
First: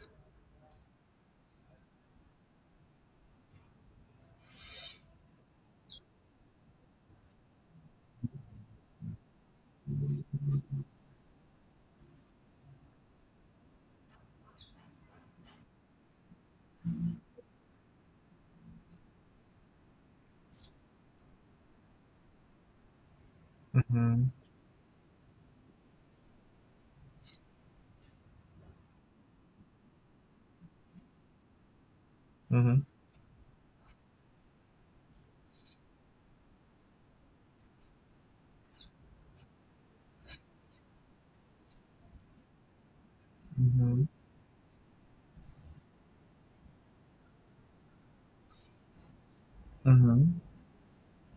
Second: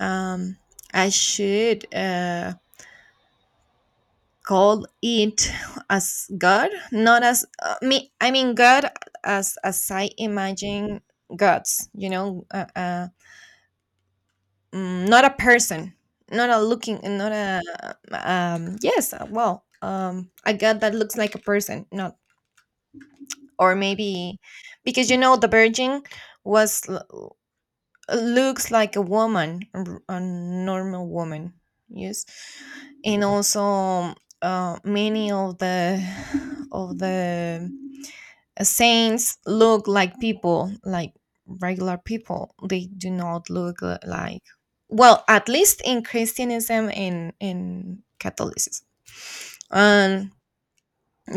S2: um, I should call it as god. Not as me, I mean god as I imagine gods, you know, mm, not a person, not a looking, not a Yes, well, a god that looks like a person, not. Or
S1: Mm-hmm.
S2: maybe, because you know, the Virgin was looks like a woman, a a normal woman. Yes,
S1: Mm-hmm.
S2: and also many of the saints look like people, like regular people. They do not look
S1: Mm-hmm.
S2: like, well, at least in Christianism and in Catholicism. Um,
S1: Mm-hmm.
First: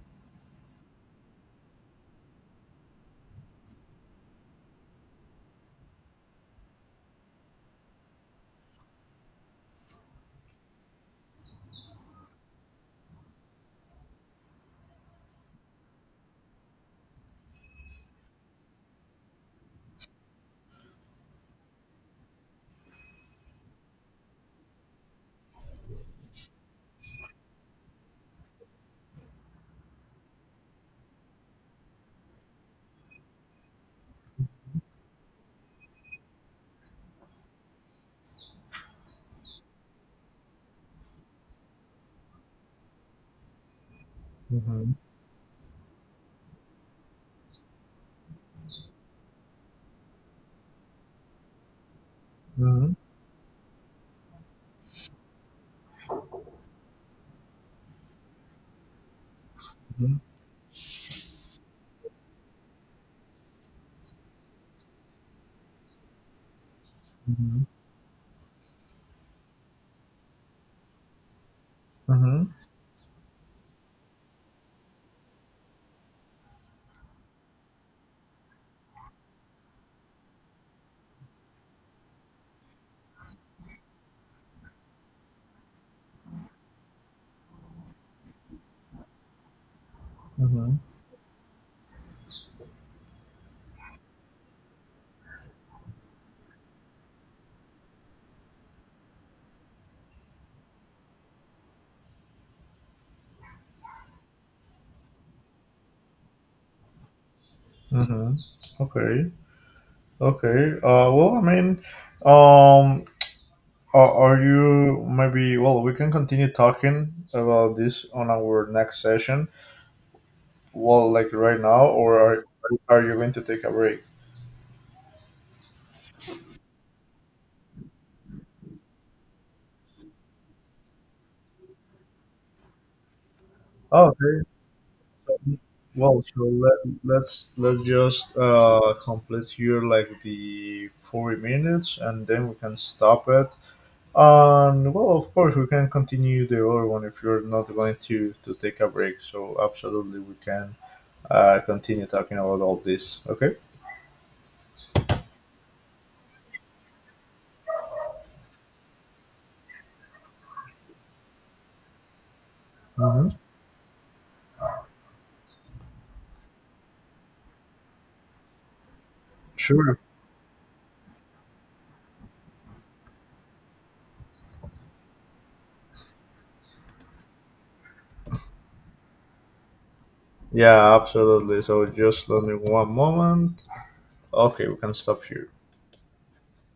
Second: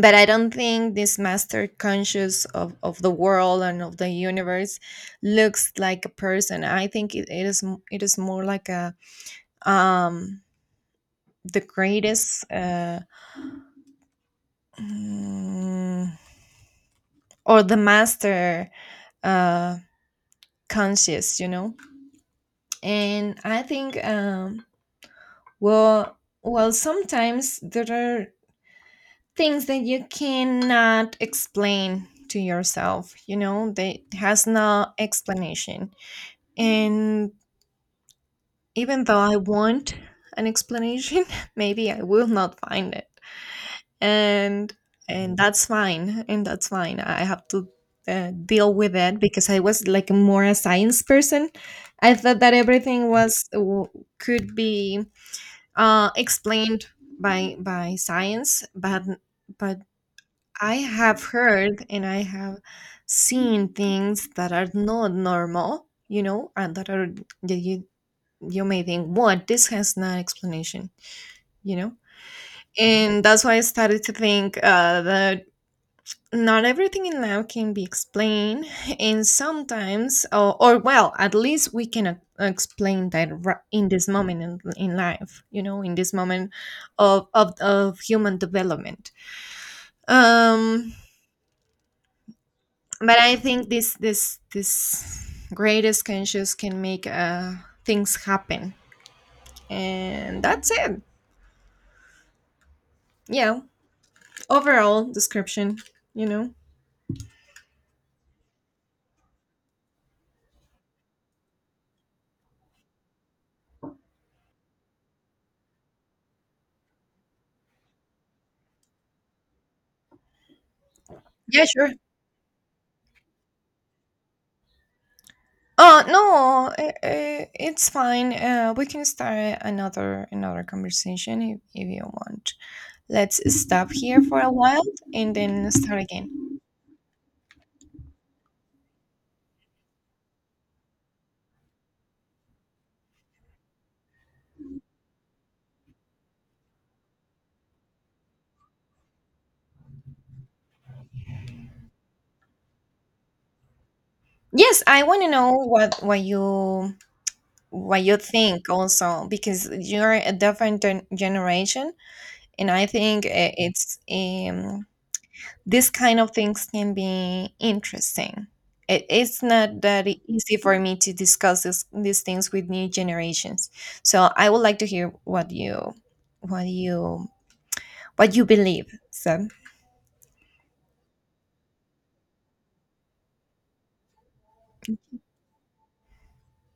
S2: but I don't think this master conscious of the world and of the universe looks like a person. I think it is it is more like a um the greatest mm, or the master uh conscious, you know. And I think, well, well, sometimes there are things that you cannot explain to yourself, you know, that has no explanation. And even though I want an explanation, maybe I will not find it. and
S1: Mm-hmm.
S2: and that's fine, and that's fine. I have to deal with it, because I was like more a science person. I thought that
S1: Mm-hmm.
S2: everything was could be explained by science, but
S1: Mm-hmm.
S2: I have heard and I have seen things that are not normal, you know, and that are that you may think, what, this has no explanation, you know.
S1: Mm-hmm.
S2: And that's why I started to think that not everything in life can be explained, and sometimes or well, at least we can explain that in this moment in life, you know, in this moment of human development.
S1: Mm-hmm.
S2: um but I think this this this greatest conscious can make things happen, and that's it. Yeah, overall description, you know.
S1: Mm-hmm. Okay. Okay. Well, I mean, um, are you maybe? Well, we can continue talking about this on our next session. Well, like right
S2: Yeah,
S1: now,
S2: sure.
S1: or are you going to take a break?
S2: No, I it's fine. We can start another another conversation if you want. Let's stop here for
S1: Okay.
S2: a while and then start
S1: Well, so
S2: again.
S1: let's just complete here like the 40 minutes and then we can stop it. And well, of course, we can continue the other one if you're not going to take a break. So, absolutely, we can continue talking about all this. Okay?
S2: Yes, I want to know what you what you think also, because you're a different generation, and I
S1: Uh
S2: think
S1: huh.
S2: it's these kind of things can be interesting. It, it's not
S1: Sure.
S2: that easy for me to discuss this, these things with new generations. So I would like to hear what you, what you, what you believe. So
S1: Yeah, absolutely. So, just let me one moment. Okay, we can stop here.